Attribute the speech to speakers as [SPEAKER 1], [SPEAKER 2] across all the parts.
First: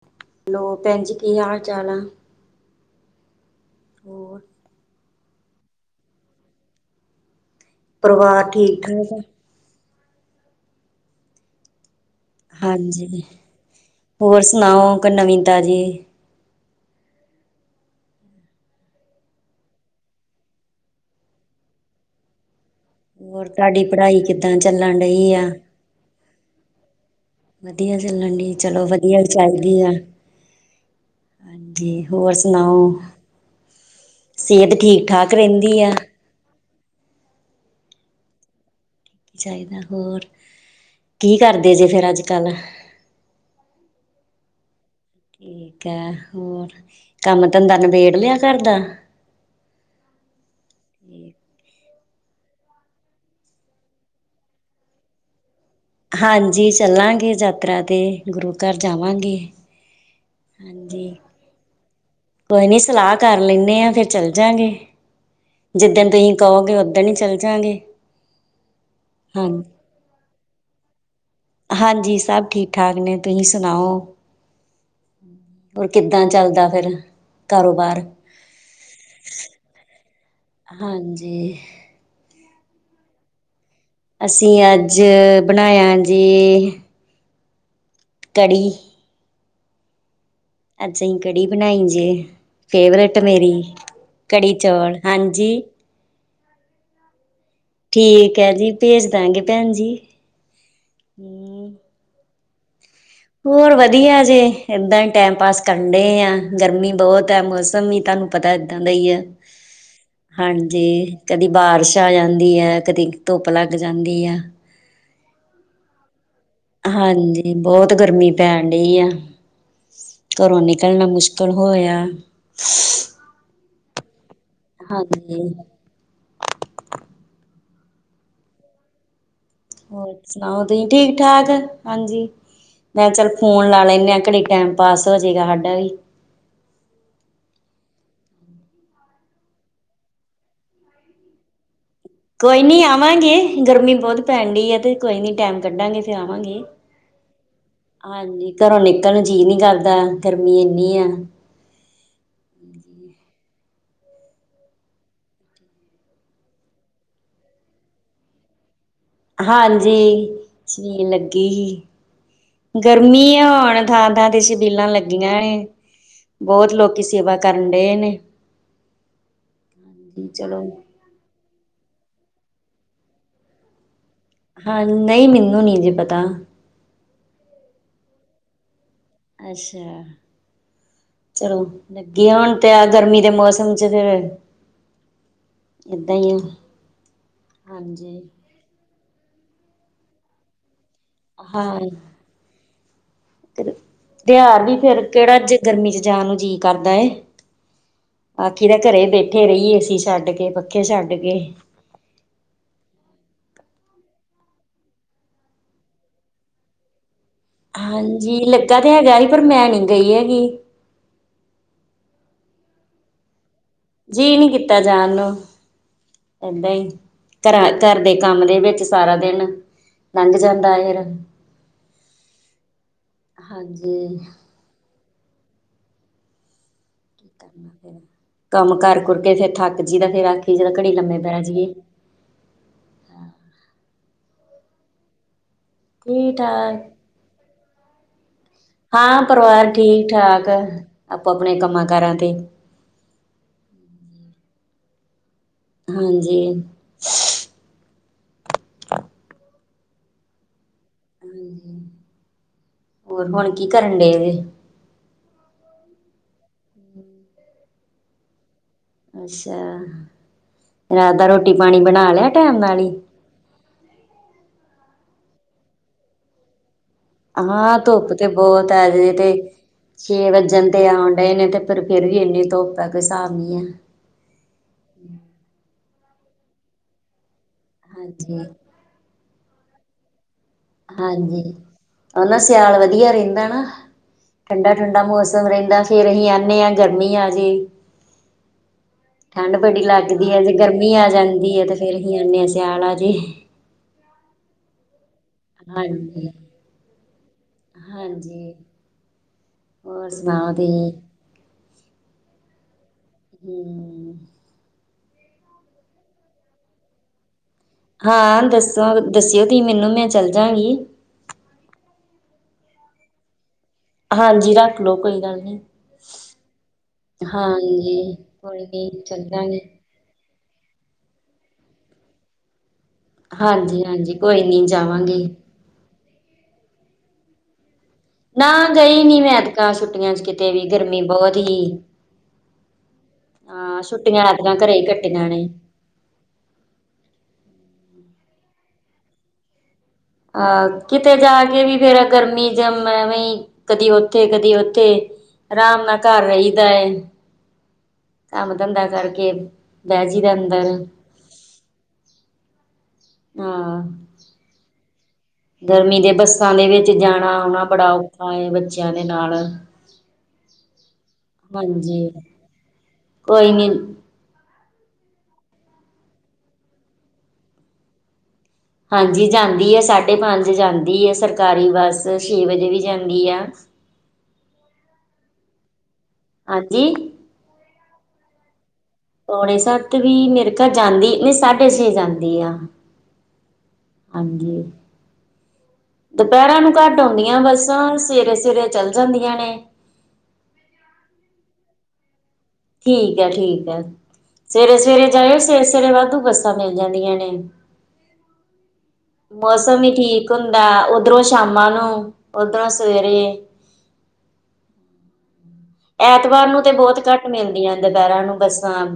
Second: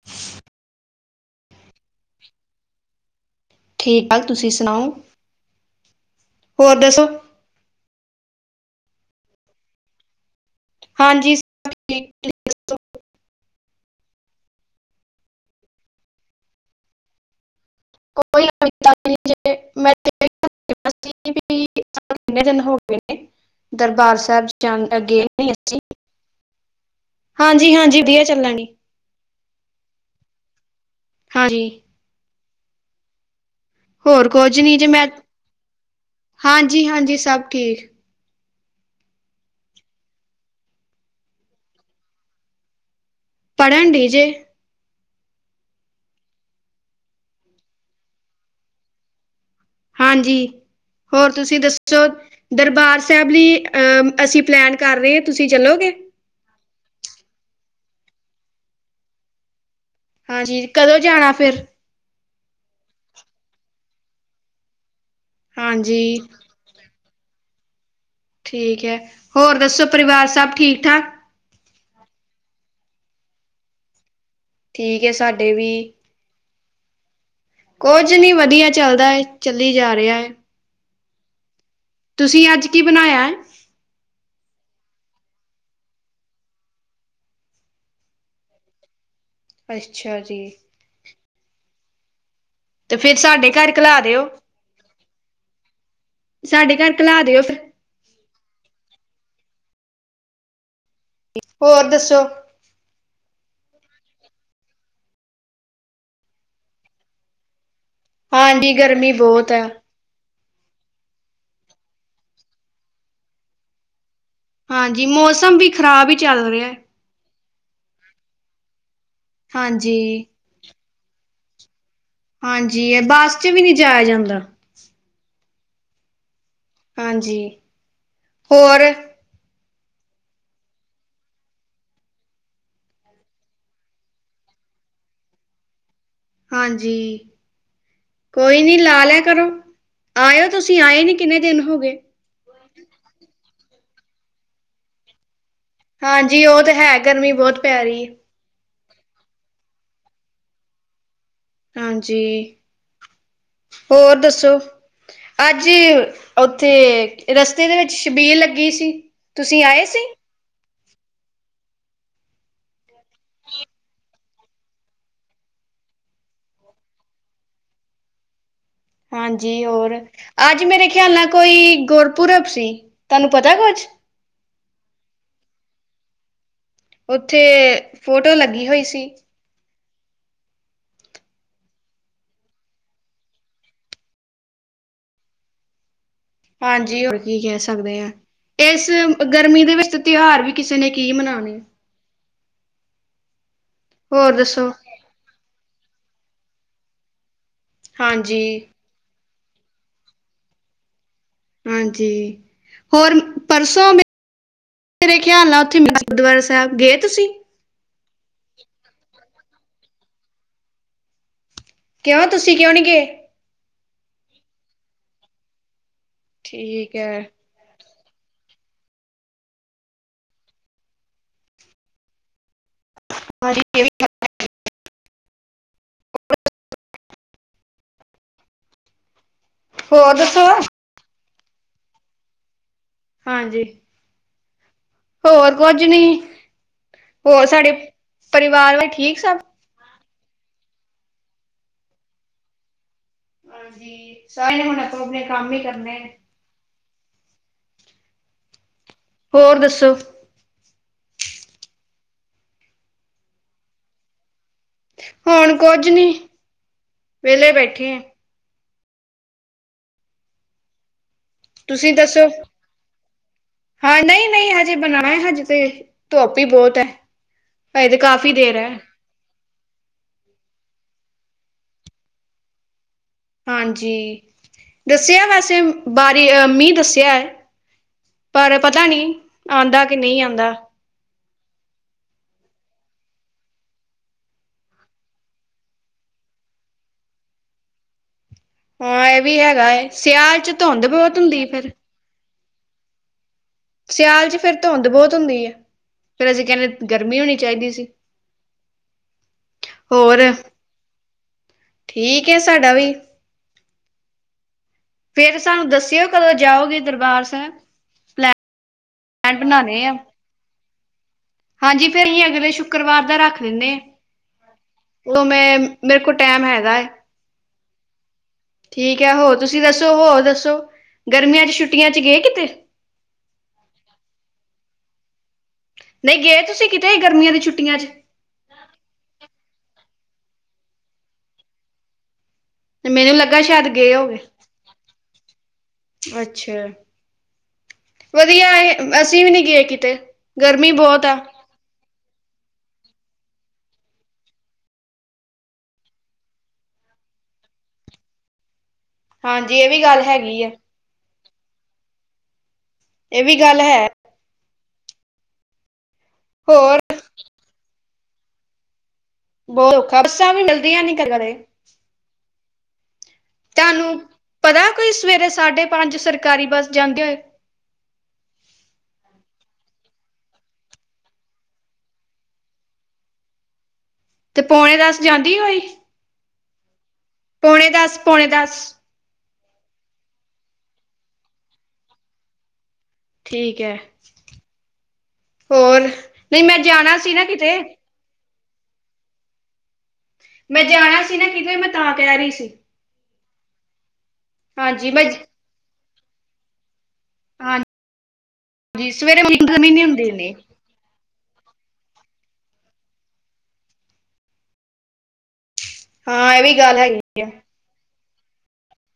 [SPEAKER 1] [inaudible]
[SPEAKER 2] Hello ਭੈਣਜੀ ਕੀ ਹਾਲ ਚਾਲ ਆ।
[SPEAKER 1] ਠੀਕ ਹੈ
[SPEAKER 2] ਹੋਰ
[SPEAKER 1] ਤੁਸੀਂ ਸੁਣਾਓ। ਹੋਰ ਦੱਸੋ।
[SPEAKER 2] ਪਰਿਵਾਰ ਠੀਕ ਠਾਕ ਆ।
[SPEAKER 1] ਹਾਂਜੀ ਸਬ ਠੀਕ ਹੈ।
[SPEAKER 2] ਹਾਂਜੀ ਹੋਰ ਸੁਣਾਓ ਕੋਈ ਨਵੀਂ ਤਾਜੀ।
[SPEAKER 1] ਕੋਈ [unintelligible] ਕਿੰਨੇ ਦਿਨ ਹੋ ਗਏ ਨੇ
[SPEAKER 2] ਹੋਰ ਤੁਹਾਡੀ
[SPEAKER 1] ਦਰਬਾਰ
[SPEAKER 2] ਪੜ੍ਹਾਈ
[SPEAKER 1] ਸਾਹਿਬ
[SPEAKER 2] ਕਿੱਦਾਂ ਚੱਲਣ
[SPEAKER 1] ਅੱਗੇ
[SPEAKER 2] ਡਈ ਆ
[SPEAKER 1] ਨਹੀਂ ਗਏ ਅਸੀਂ। ਹਾਂਜੀ-ਹਾਂਜੀ ਭਈਆਂ ਚੱਲਾਂਗੀ।
[SPEAKER 2] ਚਾਹੀਦੀਆਂ [unintelligible]
[SPEAKER 1] ਹਾਂਜੀ।
[SPEAKER 2] ਹੋਰ ਸੁਣਾਓ
[SPEAKER 1] ਹੋਰ
[SPEAKER 2] ਸਿਹਤ ਠੀਕ ਠਾਕ ਰਹਿੰਦੀ ਆ।
[SPEAKER 1] ਹਾਂਜੀ-ਹਾਂਜੀ ਸਭ ਠੀਕ।
[SPEAKER 2] ਚਾਹੀਦਾ ਹੋਰ ਕੀ ਕਰਦੇ ਜੇ ਫਿਰ ਅੱਜ ਕੱਲ।
[SPEAKER 1] ਪੜ੍ਹਨ ਡਹੇ ਜੇ।
[SPEAKER 2] ਠੀਕ ਹੈ ਹੋਰ ਕੰਮ ਧੰਦਾ ਨਿਬੇੜ ਲਿਆ ਘਰ ਦਾ।
[SPEAKER 1] ਹਾਂਜੀ ਹੋਰ ਤੁਸੀਂ ਦੱਸੋ। ਦਰਬਾਰ ਸਾਹਿਬ ਲਈ ਅਸੀਂ ਪਲੈਨ ਕਰ ਰਹੇ ਹਾਂ ਤੁਸੀਂ ਚੱਲੋਗੇ।
[SPEAKER 2] ਹਾਂਜੀ ਚੱਲਾਂਗੇ ਯਾਤਰਾ ਤੇ ਗੁਰੂ ਘਰ ਜਾਵਾਂਗੇ।
[SPEAKER 1] ਕਦੋਂ
[SPEAKER 2] ਹਾਂਜੀ।
[SPEAKER 1] ਜਾਣਾ ਫਿਰ
[SPEAKER 2] ਕੋਈ ਨੀ ਸਲਾਹ ਕਰ ਲੈਂਦੇ ਆਂ ਫਿਰ ਚੱਲ ਜਾਂਗੇ ਜਿੱਦਣ
[SPEAKER 1] ਹਾਂਜੀ
[SPEAKER 2] ਤੁਸੀਂ। ਕਹੋਗੇ ਉਦਣ ਹੀ ਚੱਲ ਜਾਂਗੇ।
[SPEAKER 1] ਠੀਕ ਹੈ
[SPEAKER 2] ਹਾਂ
[SPEAKER 1] ਹੋਰ ਦੱਸੋ ਪਰਿਵਾਰ ਸਭ ਠੀਕ ਠਾਕ।
[SPEAKER 2] ਹਾਂਜੀ ਸਭ ਠੀਕ ਠਾਕ ਨੇ ਤੁਸੀਂ ਸੁਣਾਓ
[SPEAKER 1] ਠੀਕ ਹੈ ਸਾਡੇ ਵੀ
[SPEAKER 2] ਹੋਰ ਕਿੱਦਾ। ਕਿੱਦਾਂ ਚੱਲਦਾ ਫਿਰ। ਕਾਰੋਬਾਰ
[SPEAKER 1] ਕੁਝ ਨਹੀਂ ਵਧੀਆ ਚੱਲਦਾ ਹੈ ਚੱਲੀ ਜਾ ਰਿਹਾ ਹੈ।
[SPEAKER 2] ਹਾਂਜੀ।
[SPEAKER 1] ਤੁਸੀਂ ਅੱਜ ਕੀ ਬਣਾਇਆ ਹੈ।
[SPEAKER 2] ਅਸੀਂ ਅੱਜ ਬਣਾਇਆ ਜੀ। ਕੜੀ।
[SPEAKER 1] ਅੱਛਾ ਜੀ।
[SPEAKER 2] ਅੱਜ ਅਸੀਂ ਕੜੀ ਬਣਾਈ ਜੇ।
[SPEAKER 1] ਤੇ ਫਿਰ
[SPEAKER 2] ਫੇਵਰੇਟ
[SPEAKER 1] ਸਾਡੇ
[SPEAKER 2] ਮੇਰੀ
[SPEAKER 1] ਘਰ ਕਲਾ ਦਿਓ
[SPEAKER 2] ਕੜੀ ਚੌਲ ਹਾਂਜੀ।
[SPEAKER 1] ਸਾਡੇ ਘਰ ਘਲਾ ਦਿਓ ਫਿਰ।
[SPEAKER 2] ਠੀਕ ਹੈ ਜੀ ਭੇਜ ਦਾਂਗੇ ਭੈਣਜੀ।
[SPEAKER 1] ਹੋਰ ਦੱਸੋ।
[SPEAKER 2] ਹੋਰ ਵਧੀਆ ਜੇ ਇਦਾਂ ਹੀ ਟਾਈਮ ਪਾਸ ਕਰਨ ਡੇ ਆ ਗਰਮੀ ਬਹੁਤ ਹੈ ਮੌਸਮ ਵੀ। ਤੁਹਾਨੂੰ ਪਤਾ
[SPEAKER 1] ਹਾਂਜੀ
[SPEAKER 2] ਇਦਾਂ ਦਾ ਹੀ
[SPEAKER 1] ਗਰਮੀ
[SPEAKER 2] ਹੈ।
[SPEAKER 1] ਬਹੁਤ
[SPEAKER 2] ਹਾਂਜੀ ਕਦੀ ਬਾਰਿਸ਼ ਆ ਜਾਂਦੀ ਹੈ ਕਦੀ ਧੁੱਪ ਲੱਗ ਜਾਂਦੀ ਹੈ।
[SPEAKER 1] ਹਾਂਜੀ ਮੌਸਮ ਵੀ ਖ਼ਰਾਬ ਹੀ ਚੱਲ ਰਿਹਾ।
[SPEAKER 2] ਹਾਂਜੀ ਬਹੁਤ ਗਰਮੀਂ ਪੈਣ ਡਈ ਆ।
[SPEAKER 1] ਹਾਂਜੀ।
[SPEAKER 2] ਘਰੋਂ ਨਿਕਲਣਾ ਮੁਸ਼ਕਿਲ ਹੋਇਆ।
[SPEAKER 1] ਹਾਂਜੀ ਬੱਸ ਚੱ ਵੀ ਨਹੀਂ ਜਾਇਆ ਜਾਂਦਾ।
[SPEAKER 2] ਹਾਂਜੀ।
[SPEAKER 1] ਹਾਂਜੀ ਹੋਰ।
[SPEAKER 2] ਹੋਰ ਸੁਣਾਓ ਤੁਸੀਂ ਠੀਕ ਠਾਕ ਹਾਂਜੀ। ਮੈਂ ਕਿਹਾ ਚੱਲ ਫੋਨ ਲਾ ਲੈਂਦੇ ਆ ਘੜੀ ਟਾਈਮ ਪਾਸ ਹੋ ਜਾਏਗਾ ਸਾਡਾ ਵੀ।
[SPEAKER 1] ਹਾਂਜੀ। ਕੋਈ ਨੀ ਲਾ ਲਿਆ ਕਰੋ ਆਇਓ ਤੁਸੀਂ ਆਏ ਨੀ ਕਿੰਨੇ ਦਿਨ ਹੋ ਗਏ।
[SPEAKER 2] ਕੋਈ ਨੀ ਆਵਾਂਗੇ ਗਰਮੀ ਬਹੁਤ ਪੈਣ ਡਈ ਆ ਤੇ ਕੋਈ ਨੀ ਟੈਮ।
[SPEAKER 1] ਹਾਂਜੀ ਉਹ ਤੇ ਹੈ ਗਰਮੀ ਬਹੁਤ ਪੈ ਰਹੀ ਏ।
[SPEAKER 2] ਹਾਂਜੀ ਘਰੋਂ ਨਿਕਲਣ ਨੂੰ ਜੀਅ ਨੀ ਕਰਦਾ ਗਰਮੀ ਐਨੀ ਆ।
[SPEAKER 1] ਹਾਂਜੀ ਹੋਰ ਦੱਸੋ। ਅੱਜ ਉੱਥੇ ਰਸਤੇ ਦੇ ਵਿੱਚ ਛਬੀਲ ਲੱਗੀ ਸੀ। ਤੁਸੀਂ ਆਏ ਸੀ
[SPEAKER 2] ਹਾਂਜੀ ਛਬੀਲ ਲੱਗੀ ਸੀ। ਗਰਮੀ ਆ ਹੁਣ ਥਾਂ-ਥਾਂ ਤੇ ਛਬੀਲਾਂ ਲੱਗੀਆਂ ਨੇ। ਬਹੁਤ ਲੋਕੀ ਸੇਵਾ ਕਰਨ ਡਹੇ ਨੇ।
[SPEAKER 1] ਹਾਂਜੀ ਹੋਰ
[SPEAKER 2] ਚਲੋ
[SPEAKER 1] ਅੱਜ ਮੇਰੇ ਖਿਆਲ ਨਾਲ ਕੋਈ ਗੁਰਪੁਰਬ ਸੀ ਤੁਹਾਨੂੰ ਪਤਾ ਕੁਛ।
[SPEAKER 2] ਹਾਂ ਨਹੀਂ ਮੈਨੂੰ ਨੀ ਜੇ ਪਤਾ।
[SPEAKER 1] ਉੱਥੇ ਫੋਟੋ ਲੱਗੀ ਹੋਈ ਸੀ।
[SPEAKER 2] ਅੱਛਿਆ। ਚਲੋ ਵਧਿਆ ਹੋਣ ਤੇ ਆ ਗਰਮੀ ਦੇ ਮੌਸਮ ਚ ਫੇਰ। ਇੱਦਾਂ ਹੀ ਆ।
[SPEAKER 1] ਹਾਂਜੀ ਹੋਰ ਕੀ ਕਹਿ ਸਕਦੇ ਆ
[SPEAKER 2] ਹਾਂਜੀ
[SPEAKER 1] ਇਸ ਗਰਮੀ ਦੇ ਵਿੱਚ। ਤੇਹਾਰ ਵੀ ਕਿਸੇ ਨੇ ਕੀ ਮਨਾਣੇ।
[SPEAKER 2] ਤੇ
[SPEAKER 1] ਹੋਰ
[SPEAKER 2] ਤੇਹਾਰ
[SPEAKER 1] ਦੱਸੋ
[SPEAKER 2] ਵੀ ਫਿਰ ਕੇੜਾ ਜੇ ਗਰਮੀ ਚ ਜਾਣ ਨੂੰ ਜੀਅ ਕਰਦਾ ਏ।
[SPEAKER 1] ਹਾਂਜੀ
[SPEAKER 2] ਆਖੀ ਦਾ ਘਰੇ ਈ ਬੈਠੇ ਰਈਏ ਏ ਸੀ ਛੱਡ ਕੇ, ਪੱਖੇ ਛੱਡ ਕੇ।
[SPEAKER 1] ਹਾਂਜੀ, ਹੋਰ ਪਰਸੋਂ ਮੈ ਮੇਰੇ ਖਿਆਲ ਨਾ ਓੱਥੇ ਗੁਰਦੁਆਰਾ ਸਾਏਬ ਗਏ ਤੁਸੀਂ?
[SPEAKER 2] ਹਾਂਜੀ, ਲੱਗਾ ਤੇ ਹੈਗਾ ਸੀ ਪਰ ਮੈਂ ਨੀ ਗਈ ਹੈਗੀ।
[SPEAKER 1] ਕਿਓ ਤੁਸੀ ਕਿਓ ਨੀ ਗਏ।
[SPEAKER 2] ਜੀਅ ਨੀ ਕੀਤਾ ਜਾਣ ਨੂੰ, ਏਦਾ ਈ।
[SPEAKER 1] ਠੀਕ ਹੈ
[SPEAKER 2] ਘਰਾ ਘਰ ਦੇ ਕੰਮ ਦੇ ਵਿੱਚ ਸਾਰਾ ਦਿਨ ਲੰਘ ਜਾਂਦਾ ਫੇਰ। ਹਾਂਜੀ। ਕੰਮ ਕਾਰ ਕੁਰ ਕੇ ਫੇਰ ਥੱਕ ਜਾਈਦਾ
[SPEAKER 1] ਹੋਰ
[SPEAKER 2] ਫੇਰ
[SPEAKER 1] ਦੱਸੋ
[SPEAKER 2] ਆਖੀਦਾ ਘੜੀ ਲੰਮੇ ਪੈਜੀਏ।
[SPEAKER 1] ਹਾਂਜੀ। ਹੋਰ ਕੋਝ ਨੀ,
[SPEAKER 2] ਠੀਕ ਠਾਕ
[SPEAKER 1] ਹੋਰ ਸਾਡੇ ਪਰਿਵਾਰ ਵਾਲੇ ਠੀਕ
[SPEAKER 2] ਹਾਂ
[SPEAKER 1] ਸਭ
[SPEAKER 2] ਪਰਿਵਾਰ ਠੀਕ-ਠਾਕ, ਆਪੋ-ਆਪਣੇ ਕੰਮਾਂ-ਕਾਰਾਂ ਤੇ।
[SPEAKER 1] ਹਾਂਜੀ, ਸਾਰੇਆਂ ਨੇ ਹੁਣ ਆਪੋ-ਆਪਣੇ ਕੰਮ ਈ ਕਰ
[SPEAKER 2] ਹਾਂਜੀ।
[SPEAKER 1] ਹੋਰ ਦੱਸੋ?
[SPEAKER 2] ਹੂੰ, ਹੋਰ ਹੁਣ ਕੀ ਕਰਨ ਡਏ ਜੇ?
[SPEAKER 1] ਹੁਣ ਕੋਝ ਨੀ, ਵੇਲੇ ਬੈਠੇ ਆ।
[SPEAKER 2] ਅੱਛਾ, ਰਾਤ ਦਾ ਰੋਟੀ ਪਾਣੀ
[SPEAKER 1] ਤੁਸੀਂ
[SPEAKER 2] ਬਣਾ
[SPEAKER 1] ਦੱਸੋ?
[SPEAKER 2] ਲਿਆ ਟੈਮ ਨਾਲ ਹੀ
[SPEAKER 1] ਹਾਂ ਨਈ- ਨਈ ਹਜੇ ਬਣਾਨਾ ਐ ਹਜੇ ਤੇ ਧੋਪ ਈ ਬੋਤ ਐ।
[SPEAKER 2] ਹਾਂ, ਧੋਪ ਤੇ ਬੋਤ ਐ ਹਜੇ ਤੇ ਛੇ ਵੱਜਣ ਤੇ ਆਣ ਡਏ ਨੇ ਤੇ ਫੇਰ ਵੀ ਐਨੀ ਧੋਪ- ਪਾਕਿਸਤਾਨ
[SPEAKER 1] ਹਾਂਜੀ, ਦੱਸੇਆ ਵੈਸੇ ਬਾਰਿ ਅ ਮੀਂਹ ਦੱਸੇਆ ਐ।
[SPEAKER 2] ਹਾਂਜੀ।
[SPEAKER 1] ਪਤਾ ਨੀ, ਆਂਦਾ ਕੇ ਨਈ ਆਂਦਾ।
[SPEAKER 2] ਹਾਂਜੀ, ਓ ਨਾ ਸਿਆਲ ਵੱਧੀਆ ਰੇਂਦਾ ਨਾ? ਠੰਡਾ-ਠੰਡਾ ਮੌਸਮ ਰੇਂਦਾ ਫੇਰ ਅਸੀਂ ਆਨੇ ਆ ਗਰਮੀ ਆ ਜੇ
[SPEAKER 1] ਹਾਂ ਇਹ ਵੀ
[SPEAKER 2] ਠੰਢ
[SPEAKER 1] ਹੈਗਾ
[SPEAKER 2] ਬੜੀ
[SPEAKER 1] ਏ
[SPEAKER 2] ਲੱਗਦੀ
[SPEAKER 1] ਸਿਆਲ
[SPEAKER 2] ਐ, ਜੇ
[SPEAKER 1] ਚ ਧੁੰਦ
[SPEAKER 2] ਗਰਮੀ ਆ
[SPEAKER 1] ਬਹੁਤ ਹੁੰਦੀ
[SPEAKER 2] ਜਾਂਦੀ ਏ
[SPEAKER 1] ਫਿਰ
[SPEAKER 2] ਤੇ ਫੇਰ ਅਸੀਂ ਆਨੇ ਆ ਸਿਆਲਾ ਆ ਜੇ।
[SPEAKER 1] ਸਿਆਲ ਚ ਫੇਰ ਧੌਂਦ ਬੋਤ ਹੁੰਦੀ ਏ।
[SPEAKER 2] ਹਾਂਜੀ।
[SPEAKER 1] ਫਿਰ ਅਸੀਂ ਕਹਿੰਦੇ ਗਰਮੀ ਹੋਣੀ ਚਾਈਦੀ ਸੀ,
[SPEAKER 2] ਹਾਂਜੀ
[SPEAKER 1] ਹੋਰ?
[SPEAKER 2] ਸੁਣਾਓ ਤੁਸੀਂ
[SPEAKER 1] ਠੀਕ ਐ ਸਾਡਾ ਵੀ
[SPEAKER 2] ਹੂੰ
[SPEAKER 1] ਫੇਰ ਸਾਨੂੰ ਦੱਸੇਓ ਕਦੋਂ ਜਾਓਗੇ ਦਰਬਾਰ ਸਾਹਿਬ?
[SPEAKER 2] ਹਾਂ
[SPEAKER 1] ਪਲੈਨ
[SPEAKER 2] ਦੱਸੋ ਦੱਸਿਓ ਤੁਸੀ
[SPEAKER 1] ਬਣਾਣੇ
[SPEAKER 2] ਮੈਨੂੰ
[SPEAKER 1] ਆ
[SPEAKER 2] ਮੈਂ ਚੱਲ ਜਾਗੀ
[SPEAKER 1] ਹਾਂਜੀ ਫੇਰ ਅਸੀਂ ਅਗਲੇ ਸ਼ੁੱਕਰਵਾਰ ਦਾ ਰੱਖ ਲੇਂਨੇ
[SPEAKER 2] ਹਾਂਜੀ ਰੱਖ ਲਓ
[SPEAKER 1] ਆ।
[SPEAKER 2] ਕੋਈ
[SPEAKER 1] ਓ
[SPEAKER 2] ਗੱਲ
[SPEAKER 1] ਮੈਂ,
[SPEAKER 2] ਨਹੀਂ
[SPEAKER 1] ਮੇਰੇ ਕੋਲ ਟੈਮ ਹੈਗਾ ਆ।
[SPEAKER 2] ਹਾਂਜੀ। ਕੋਈ ਨੀ
[SPEAKER 1] ਠੀਕ ਐ ਹੋਰ
[SPEAKER 2] ਚੱਲਾਂਗੇ
[SPEAKER 1] ਤੁਸੀਂ ਦੱਸੋ ਹੋਰ ਦੱਸੋ, ਗਰਮੀਆਂ ਚ ਛੁੱਟੀਆਂ ਚ ਗਏ ਕਿਤੇ
[SPEAKER 2] ਹਾਂਜੀ, ਹਾਂਜੀ ਕੋਈ ਨੀ ਜਾਵਾਂਗੀ।
[SPEAKER 1] ਨਈ ਗਏ ਤੁਸੀਂ ਕਿਤੇ ਗਰਮੀਆਂ ਦੀ ਛੁੱਟੀਆਂ ਚ
[SPEAKER 2] ਨਾ ਗਈ ਨੀ ਮੈਂ ਐਤਕਾਂ ਛੁੱਟੀਆਂ ਚ ਕਿਤੇ ਵੀ ਗਰਮੀ ਬੋਤ ਸੀ।
[SPEAKER 1] ਮੈਨੂੰ ਲੱਗਾ ਸ਼ਾਇਦ
[SPEAKER 2] ਹਾਂ
[SPEAKER 1] ਗਏ ਹੋਗੇ
[SPEAKER 2] ਛੁੱਟੀਆਂ ਐਰਕਾਂ ਘਰੇ ਈ ਕੱਟੀਆਂ ਨੇ।
[SPEAKER 1] ਅੱਛਾ ਵਧੀਆ ਏ ਅਸੀਂ ਵੀ ਨਈ ਗਏ ਕਿਤੇ ਗਰਮੀ
[SPEAKER 2] ਅ
[SPEAKER 1] ਬਹੁਤ ਆ
[SPEAKER 2] ਕਿਤੇ ਜਾ ਵੀ ਫਿਰ ਗਰਮੀ ਜਮ ਐਵੀਂ ਕਦੀ ਉੱਥੇ ਕਦੀ ਉੱਥੇ ਰਾਮ ਨਾਲ ਘਰ ਰਈਦਾ ਏ। ਕੰਮ ਧੰਦਾ ਕਰਕੇ
[SPEAKER 1] ਹਾਂਜੀ ਇਹ ਵੀ ਗੱਲ
[SPEAKER 2] ਬੈ ਜੀ ਦਾ
[SPEAKER 1] ਹੈਗੀ ਆ
[SPEAKER 2] ਅੰਦਰ
[SPEAKER 1] ਏ ਵੀ ਗੱਲ
[SPEAKER 2] ਹਾਂ
[SPEAKER 1] ਹੈ।
[SPEAKER 2] ਗਰਮੀ ਦੇ ਬੱਸਾਂ ਦੇ
[SPEAKER 1] ਹੋਰ
[SPEAKER 2] ਵਿੱਚ ਜਾਣਾ ਆਉਣਾ ਬੜਾ ਔਖਾ ਏ ਬੱਚਿਆਂ ਦੇ ਨਾਲ
[SPEAKER 1] ਬਹੁਤ ਔਖਾ ਬੱਸਾਂ ਵੀ ਮਿਲਦੀਆਂ ਨੀ ਕਿਦਰੇ
[SPEAKER 2] ਹਾਂਜੀ ਕੋਈ ਨੀ
[SPEAKER 1] ਤਾਨੂੰ ਪਤਾ ਕੋਈ ਸਵੇਰੇ ਸਾਢੇ ਪੰਜ ਸਰਕਾਰੀ ਬੱਸ ਜਾਂਦੀ ਹੋਏ।
[SPEAKER 2] ਹਾਂਜੀ ਜਾਂਦੀ ਏ ਸਾਢੇ ਪੰਜ ਜਾਂਦੀ ਐ ਸਰਕਾਰੀ ਬੱਸ ਛੇ ਵਜੇ ਵੀ ਜਾਂਦੀ ਆ।
[SPEAKER 1] ਤੇ ਪੌਣੇ ਦਸ ਜਾਂਦੀ ਹੋਈ
[SPEAKER 2] ਹਾਂਜੀ
[SPEAKER 1] ਪੋਣੇ ਦਸ-ਪੋਣੇ ਦਸ
[SPEAKER 2] ਪੌਣੇ ਸੱਤ ਵੀ ਮੇਰੇ ਕਾਰ ਜਾਂਦੀ ਨਈ ਸਾਢੇ ਛੇ ਜਾਂਦੀ ਆ।
[SPEAKER 1] ਠੀਕ ਐ। ਮੈਂ
[SPEAKER 2] ਦੁਪੈਰਾਂ ਨੂੰ
[SPEAKER 1] ਜਾਣਾ
[SPEAKER 2] ਘੱਟ
[SPEAKER 1] ਸੀ ਨਾ
[SPEAKER 2] ਆਉਂਦੀਆਂ
[SPEAKER 1] ਕਿਤੇ
[SPEAKER 2] ਬੱਸਾਂ ਸਵੇਰੇ-ਸਵੇਰੇ ਚੱਲ ਜਾਂਦੀਆਂ ਨੇ।
[SPEAKER 1] ਮੈਂ ਜਾਣਾ ਸੀ ਨਾ ਕਿਤੇ ਮੈਂ ਤਾਂ ਕੈ ਰਈ ਸੀ।
[SPEAKER 2] ਠੀਕ ਐ-ਠੀਕ ਐ
[SPEAKER 1] ਹਾਂਜੀ ਮੈਂ
[SPEAKER 2] ਸਵੇਰੇ-ਸਵੇਰੇ ਜਾਇਓ ਸਵੇਰੇ-ਸਵੇਰੇ ਵਾਧੂ ਬੱਸਾਂ ਮਿਲ ਜਾਂਦੀਆਂ ਨੇ।
[SPEAKER 1] ਹਾਂਜੀ ਸਵੇਰੇ ਗਰਮੀ
[SPEAKER 2] ਮੌਸਮ
[SPEAKER 1] ਨੀ
[SPEAKER 2] ਵੀ
[SPEAKER 1] ਹੁੰਦੀ
[SPEAKER 2] ਠੀਕ
[SPEAKER 1] ਇੰਨੀ
[SPEAKER 2] ਹੁੰ ਦਾ ਓਧਰੋਂ ਸ਼ਾਮਾਂ ਨੂੰ ਓਧਰੋਂ ਸਵੇਰੇ
[SPEAKER 1] ਹਾਂ ਇਹ
[SPEAKER 2] ਐਤਵਾਰ
[SPEAKER 1] ਵੀ
[SPEAKER 2] ਨੂੰ ਤੇ
[SPEAKER 1] ਗੱਲ ਹੈਗੀ
[SPEAKER 2] ਬੋਤ ਘੱਟ ਮਿਲਦੀਆਂ ਦੁਪੈਰਾਂ ਨੂੰ ਬੱਸਾਂ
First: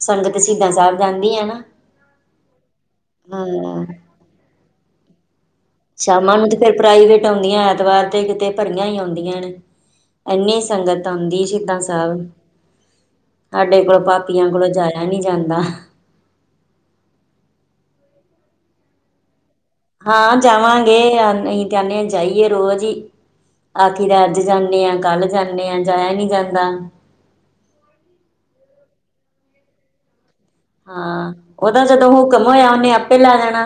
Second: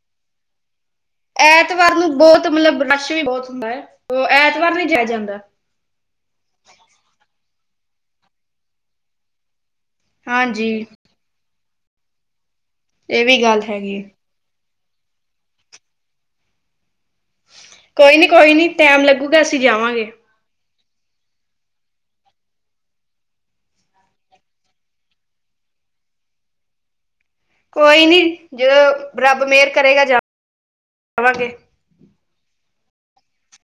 [SPEAKER 2] ਸੰਗਤ ਸ਼ਹੀਦਾਂ ਸਾਹਿਬ। ਜਾਂਦੀ ਆ ਨਾ
[SPEAKER 1] ਐਤਵਾਰ ਨੂੰ ਬੋਤ ਮਤਲਬ ਰਸ਼ ਵੀ ਬੋਤ ਹੁੰਦਾ ਏ
[SPEAKER 2] ਹਾਂ
[SPEAKER 1] ਓ ਐਤਵਾਰ ਨਈ ਜਾਇਆ ਜਾਂਦਾ।
[SPEAKER 2] ਸਾ਼ਮਾਂ ਨੂੰ ਤੇ ਫਿਰ ਪ੍ਰਾਈਵੇਟ ਆਉਂਦੀਆਂ ਐਤਵਾਰ ਤੇ ਕਿਤੇ ਭਰੀਆਂ ਹੀ ਆਉਂਦੀਆਂ ਨੇ। ਇੰਨੀ
[SPEAKER 1] ਹਾਂਜੀ
[SPEAKER 2] ਸੰਗਤ ਆਉਂਦੀ ਸਹੀਦਾਂ ਸਾਹਿਬ
[SPEAKER 1] ਇਹ ਵੀ ਗੱਲ
[SPEAKER 2] ਸਾਡੇ
[SPEAKER 1] ਹੈਗੀ
[SPEAKER 2] ਕੋਲੋਂ
[SPEAKER 1] ਹੈ
[SPEAKER 2] ਪਾ ਪੀਆਂ ਕੋਲੋਂ ਜਾਇਆ ਨੀ ਜਾਂਦਾ।
[SPEAKER 1] ਕੋਈ ਨੀ-ਕੋਈ ਨੀ ਟੈਮ ਲੱਗੂਗਾ ਅਸੀ ਜਾਵਾਂਗੇ।
[SPEAKER 2] ਹਾਂ ਜਾਵਾਂਗੇ ਅਹੀ ਤੇ ਕੈਣੇ ਜਾਈਏ ਰੋਜ਼ ਈ ਆਖੀ ਤੇ ਅੱਜ ਜਾਂਣੇ ਆਂ ਕੱਲ ਜਾਂਣੇ ਆਂ ਜਾਇਆ ਨਈ ਜਾਂਦਾ।
[SPEAKER 1] ਕੋਈ ਨੀ ਜਦੋਂ ਰੱਬ ਮੇਹਰ ਕਰੇਗਾ ਜਾ
[SPEAKER 2] ਹਾਂ ਉਦਾ ਜਦੋਂ ਹੁਕਮ ਹੋਇਆ ਉਨੇ ਆਪੇ ਲੈ ਜਾਣਾ।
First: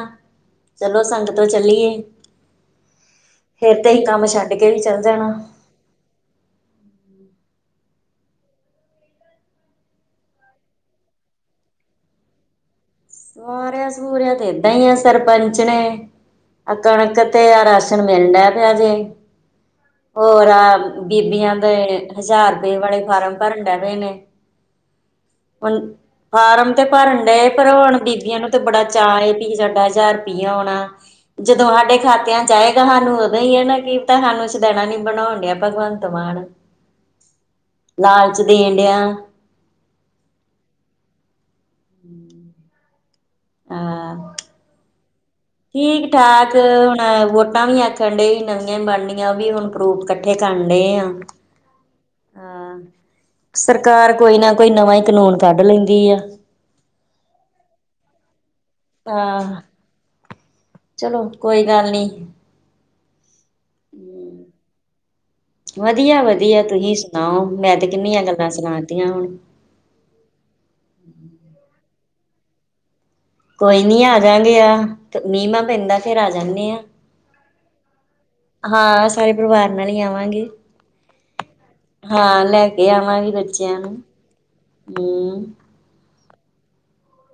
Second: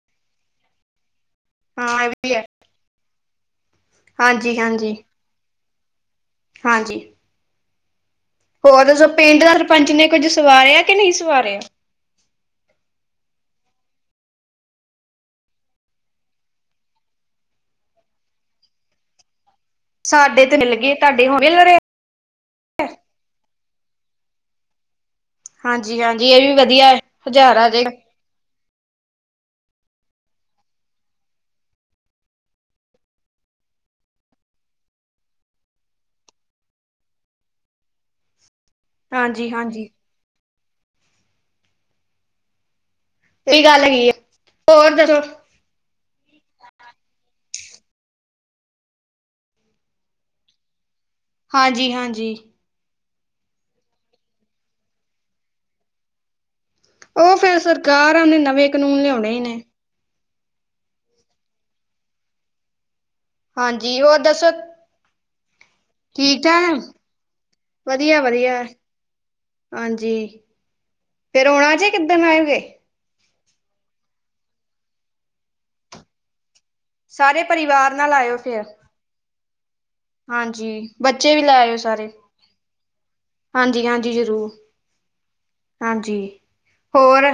[SPEAKER 2] ਚਲੋ ਸੰਗਤੋਂ ਚੱਲੀਏ
[SPEAKER 1] ਹਾਂ ਇਹ ਵੀ ਹੈ
[SPEAKER 2] ਫਿਰ ਤੇ ਅਸੀ ਕੰਮ ਛੱਡ
[SPEAKER 1] ਹਾਂਜੀ
[SPEAKER 2] ਕੇ ਵੀ
[SPEAKER 1] ਹਾਂਜੀ
[SPEAKER 2] ਚੱਲ ਜਣਾ।
[SPEAKER 1] ਹਾਂਜੀ ਹੋਰ ਦੱਸੋ ਪਿੰਡ ਦਾ ਰਪੰਚ ਨੇ ਕੁੱਝ ਸਵਾਰਿਆ ਕਿ ਨਈ ਸਵਾਰਿਆ
[SPEAKER 2] ਸਵਾਰਿਆਂ ਸੂਰਿਆਂ ਤੇ ਏਦਾਂ ਈ ਆ ਸਰਪੰਚ ਨੇ। ਆ ਕਣਕ ਤੇ ਆ ਰਾਸ਼ਨ ਮਿਲ ਡਏ ਪਿਆ ਜੇ।
[SPEAKER 1] ਸਾਡੇ
[SPEAKER 2] ਹੋਰ
[SPEAKER 1] ਤੇ ਮਿਲ
[SPEAKER 2] ਆ
[SPEAKER 1] ਗਏ ਤੁਹਾਡੇ ਹੁਣ
[SPEAKER 2] ਬੀਬੀਆਂ
[SPEAKER 1] ਮਿਲ
[SPEAKER 2] ਦੇ
[SPEAKER 1] ਰਹੇ
[SPEAKER 2] ਹਜ਼ਾਰ ਰੁਪਏ ਵਾਲੇ ਫਾਰਮ ਭਰਨ ਡੈਂ ਪਏ ਨੇ। ਹੁਣ
[SPEAKER 1] ਹਾਂਜੀ ਹਾਂਜੀ ਇਹ ਵੀ
[SPEAKER 2] ਫਾਰਮ ਤੇ
[SPEAKER 1] ਵਧੀਆ ਹੈ
[SPEAKER 2] ਭਰਨ ਡਏ
[SPEAKER 1] ਹਜ਼ਾਰ
[SPEAKER 2] ਪਰ
[SPEAKER 1] ਆ ਜਾਏਗਾ
[SPEAKER 2] ਹੁਣ ਬੀ ਬੀਬੀਆਂ ਨੂੰ ਤੇ ਬੜਾ ਚਾਅ ਵੀ ਸਾਡਾ ਹਜ਼ਾਰ ਰੁਪਈਆ ਆਉਣਾ। ਜਦੋਂ ਹਾਡੇ ਖਾਤਿਆਂ 'ਚ ਆਏਗਾ ਹਾਨੂੰ ਉਦੋਂ ਈ ਏ ਨਾ ਕੀ ਪਤਾ ਹਾਨੂੰ ਦੇਣਾ ਨੀ ਬਣਾਉਣ ਡਿਆ ਭਗਵੰਤ ਮਾਨ ਲਾਲਚ ਦੇਣ ਡਿਆਂ।
[SPEAKER 1] ਜੀ-ਹਾਂਜੀ
[SPEAKER 2] [inaudible]
[SPEAKER 1] ਸਈ ਗੱਲ ਹੈਗੀ ਏ ਹੋਰ ਦੱਸੋ।
[SPEAKER 2] ਠੀਕ-ਠਾਕ, ਹੁਨ ਵੋਟਾਂ ਵੀ ਆਖਨ ਡੇ ਨਵੀਆਂ ਈ ਬਣਨੀਆਂ ਵੀ ਹੁਨ। ਪਰੂਫ਼ ਕੱਠੇ ਕਰਨ ਡਏ ਆ
[SPEAKER 1] ਹਾਂਜੀ-ਹਾਂਜੀ।
[SPEAKER 2] ਹਾਂ ਸਰਕਾਰ ਕੋਈ ਨਾ ਕੋਈ ਨਵਾਂ ਈ ਕਾਨੂੰਨ ਕੱਢ ਲੈਂਦੀ ਆ।
[SPEAKER 1] ਓਹ ਫੇਰ ਸਰਕਾਰਾਂ ਨੇ ਨਵੇਂ ਕਾਨੂੰਨ ਲਿਆਉਣੇ ਈ
[SPEAKER 2] ਹਾਂ
[SPEAKER 1] ਨੇ।
[SPEAKER 2] ਚਲੋ, ਕੋਈ ਗੱਲ ਨੀ।
[SPEAKER 1] ਹਾਂਜੀ, ਹੋਰ ਦੱਸੋ ਠੀਕ
[SPEAKER 2] ਵਦੀਆ-ਵਦੀਆ,
[SPEAKER 1] ਠਾਕ
[SPEAKER 2] ਤੁਸੀਂ ਸੁਨਾਓ, ਮੈਂ ਤੇ ਕਿੰਨੀਆਂ ਗੱਲਾਂ ਸੁਨਾਤੀਆਂ ਹੁਨ।
[SPEAKER 1] ਆਂਜੀ, ਫਿਰ ਆਉਣਾ ਜੇ, ਕਿੱਦਨ ਆਓਗੇ?
[SPEAKER 2] ਕੋਈ ਨੀ ਆ ਜਾਂਗੇ ਆ, ਮੀਂਅ ਨਾ ਪੈਂਦਾ ਫੇਰ ਆ ਜਾਂਨੇ ਆ।
[SPEAKER 1] ਸਾਰੇ ਪਰਿਵਾਰ ਨਾਲ ਆਇਓ ਫਿਰ
[SPEAKER 2] ਹਾਂ, ਸਾਰੇ ਪਰਿਵਾਰ ਨਾਲ ਈ ਆਵਾਂਗੀ।
[SPEAKER 1] ਹਾਂਜੀ ਬੱਚੇ ਵੀ ਲੈ ਆਇਓ ਸਾਰੇ
[SPEAKER 2] ਹਾਂ, ਲੈ ਕੇ ਆਵਾਂਗੀ ਬੱਚਿਆਂ
[SPEAKER 1] ਹਾਂਜੀ
[SPEAKER 2] ਨੂੰ,
[SPEAKER 1] ਹਾਂਜੀ ਜ਼ਰੂਰ
[SPEAKER 2] ਹੂੰ।
[SPEAKER 1] ਹਾਂਜੀ, ਹੋਰ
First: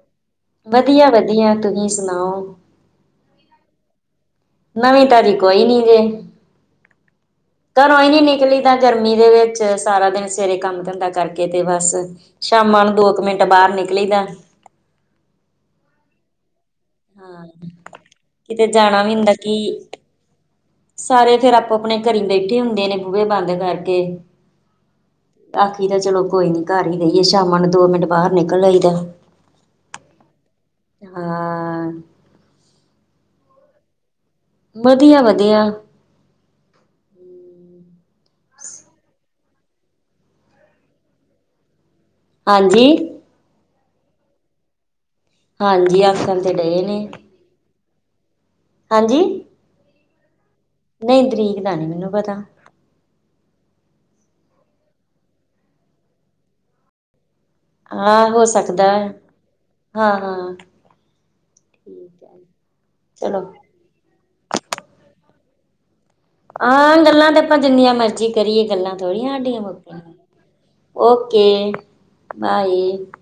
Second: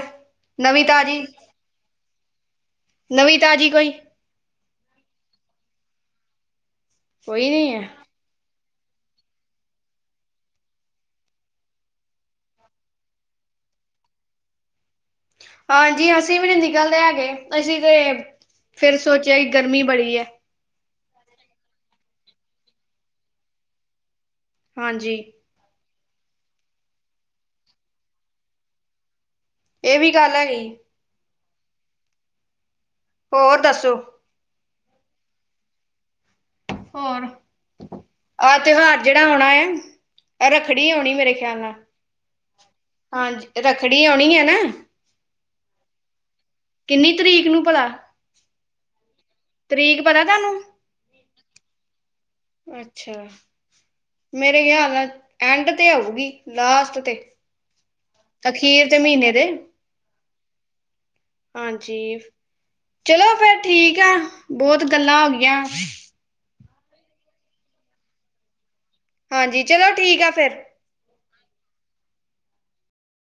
[SPEAKER 1] ਨਵੀਂ
[SPEAKER 2] ਵਦੀਆ-ਵਦੀਆ। ਤੁਸੀਂ ਸੁਨਾਓ?
[SPEAKER 1] ਨਵੀਂ-ਤਾਜ਼ੀ ਕੋਈ?
[SPEAKER 2] ਨਵੀਂ-ਤਾਜ਼ੀ ਕੋਈ ਨੀ ਜੇ।
[SPEAKER 1] ਕੋਈ ਨੀ।
[SPEAKER 2] ਘਰੋਂ ਈ ਨੀ ਨਿਕਲੀ ਦਾ ਗਰਮੀ ਦੇ ਵਿੱਚ ਸਾਰਾ ਦਿਨ, ਸਵੇਰੇ ਕੰਮ-ਧੰਦਾ ਕਰਕੇ 'ਤੇ ਬਸ। ਸ਼ਾਮਾਂ ਨੂੰ ਦੋ ਕੁ ਮਿੰਟ ਬਾਰ ਨਿਕਲੀ ਦੈ।
[SPEAKER 1] ਹਾਂਜੀ, ਅਸੀਂ ਵੀ ਨਈ ਨਿਕਲਦੇ ਹੈਗੇ,
[SPEAKER 2] ਹਾਂ
[SPEAKER 1] ਅਸੀਂ 'ਤੇ,
[SPEAKER 2] ਕਿਤੇ
[SPEAKER 1] ਫੇਰ
[SPEAKER 2] ਜਾਣਾ ਵੀ ਹੁੰਦਾ
[SPEAKER 1] ਸੋਚਿਆ ਕਿ ਗਰਮੀ ਬੜੀ ਐ।
[SPEAKER 2] ਸਾਰੇ ਫੇਰ ਆਪੋ-ਅਪਨੇ ਘਰੀ ਬੈਠੇ ਹੁੰਦੇ ਨੇ ਬੂਹੇ ਬੰਦ ਕਰਕੇ।
[SPEAKER 1] ਹਾਂਜੀ।
[SPEAKER 2] ਆਖੀ ਦਾ ਚਲੋ ਕੋਈ ਨੀ ਘਰ ਈ ਰਈਏ, ਸ਼ਾਮਾਂ ਨੂੰ ਦੋ ਮਿੰਟ ਬਾਰ ਨਿਕਲ ਆਈ ਦਾ।
[SPEAKER 1] ਏਹ ਵੀ ਗੱਲ ਹੈਗੀ।
[SPEAKER 2] ਹਾਂ।
[SPEAKER 1] ਹੋਰ ਦੱਸੋ?
[SPEAKER 2] ਵਦੀਆ-ਵਧੀਆ।
[SPEAKER 1] ਹੋਰ, ਆਹ ਤੇਉਹਾਰ ਜੇੜਾ ਔਣਾ ਏ, ਐਹ ਰੱਖੜੀ ਔਣੀ ਮੇਰੇ ਖਿਆਲ ਨਾਲ।
[SPEAKER 2] ਹਾਂਜੀ।
[SPEAKER 1] ਹਾਂਜੀ, ਰੱਖੜੀ ਔਣੀ ਏ ਨਾ।
[SPEAKER 2] ਹਾਂਜੀ ਆਖਣ ਤੇ ਡਏ ਨੇ
[SPEAKER 1] ਕਿੰਨੀ ਤਰੀਕ ਨੂੰ ਭਲਾ?
[SPEAKER 2] ਹਾਂਜੀ।
[SPEAKER 1] ਤਰੀਕ ਪਤਾ ਤੁਆਨੂੰ
[SPEAKER 2] ਨਈ, ਤਰੀਕ ਦਾ ਨੀ ਮੈਨੂੰ ਪਤਾ।
[SPEAKER 1] ਅੱਛਾ। ਮੇਰੇ ਖਿਆਲ ਨਾਲ ਐਂਡ 'ਤੇ ਆਊਗੀ, ਲਾਸਟ 'ਤੇ।
[SPEAKER 2] ਹਾਂ ਹੋ
[SPEAKER 1] ਅਖੀਰ
[SPEAKER 2] ਸਕਦੈ,
[SPEAKER 1] ਤੇ ਮਹੀਨੇ ਦੇ
[SPEAKER 2] ਹਾਂ-ਹਾਂ।
[SPEAKER 1] ਹਾਂਜੀ, ਚਲੋ ਫੇਰ ਠੀਕ ਐ। ਬੋਤ ਗੱਲਾਂ ਹੋ ਗੀਆ।
[SPEAKER 2] ਆਂ, ਗੱਲਾਂ 'ਤੇ ਆਪਾਂ ਜਿੰਨੀਆਂ ਮਰਜ਼ੀ ਕਰੀਏ, ਗੱਲਾਂ ਥੋੜੀਆਂ ਹਾਡੀਆਂ
[SPEAKER 1] ਹਾਂਜੀ ਚਲੋ
[SPEAKER 2] ਮੁਕਦੀਆ।
[SPEAKER 1] ਠੀਕ ਆ ਫਿਰ
[SPEAKER 2] ਓਕੇ, ਬਾਏ।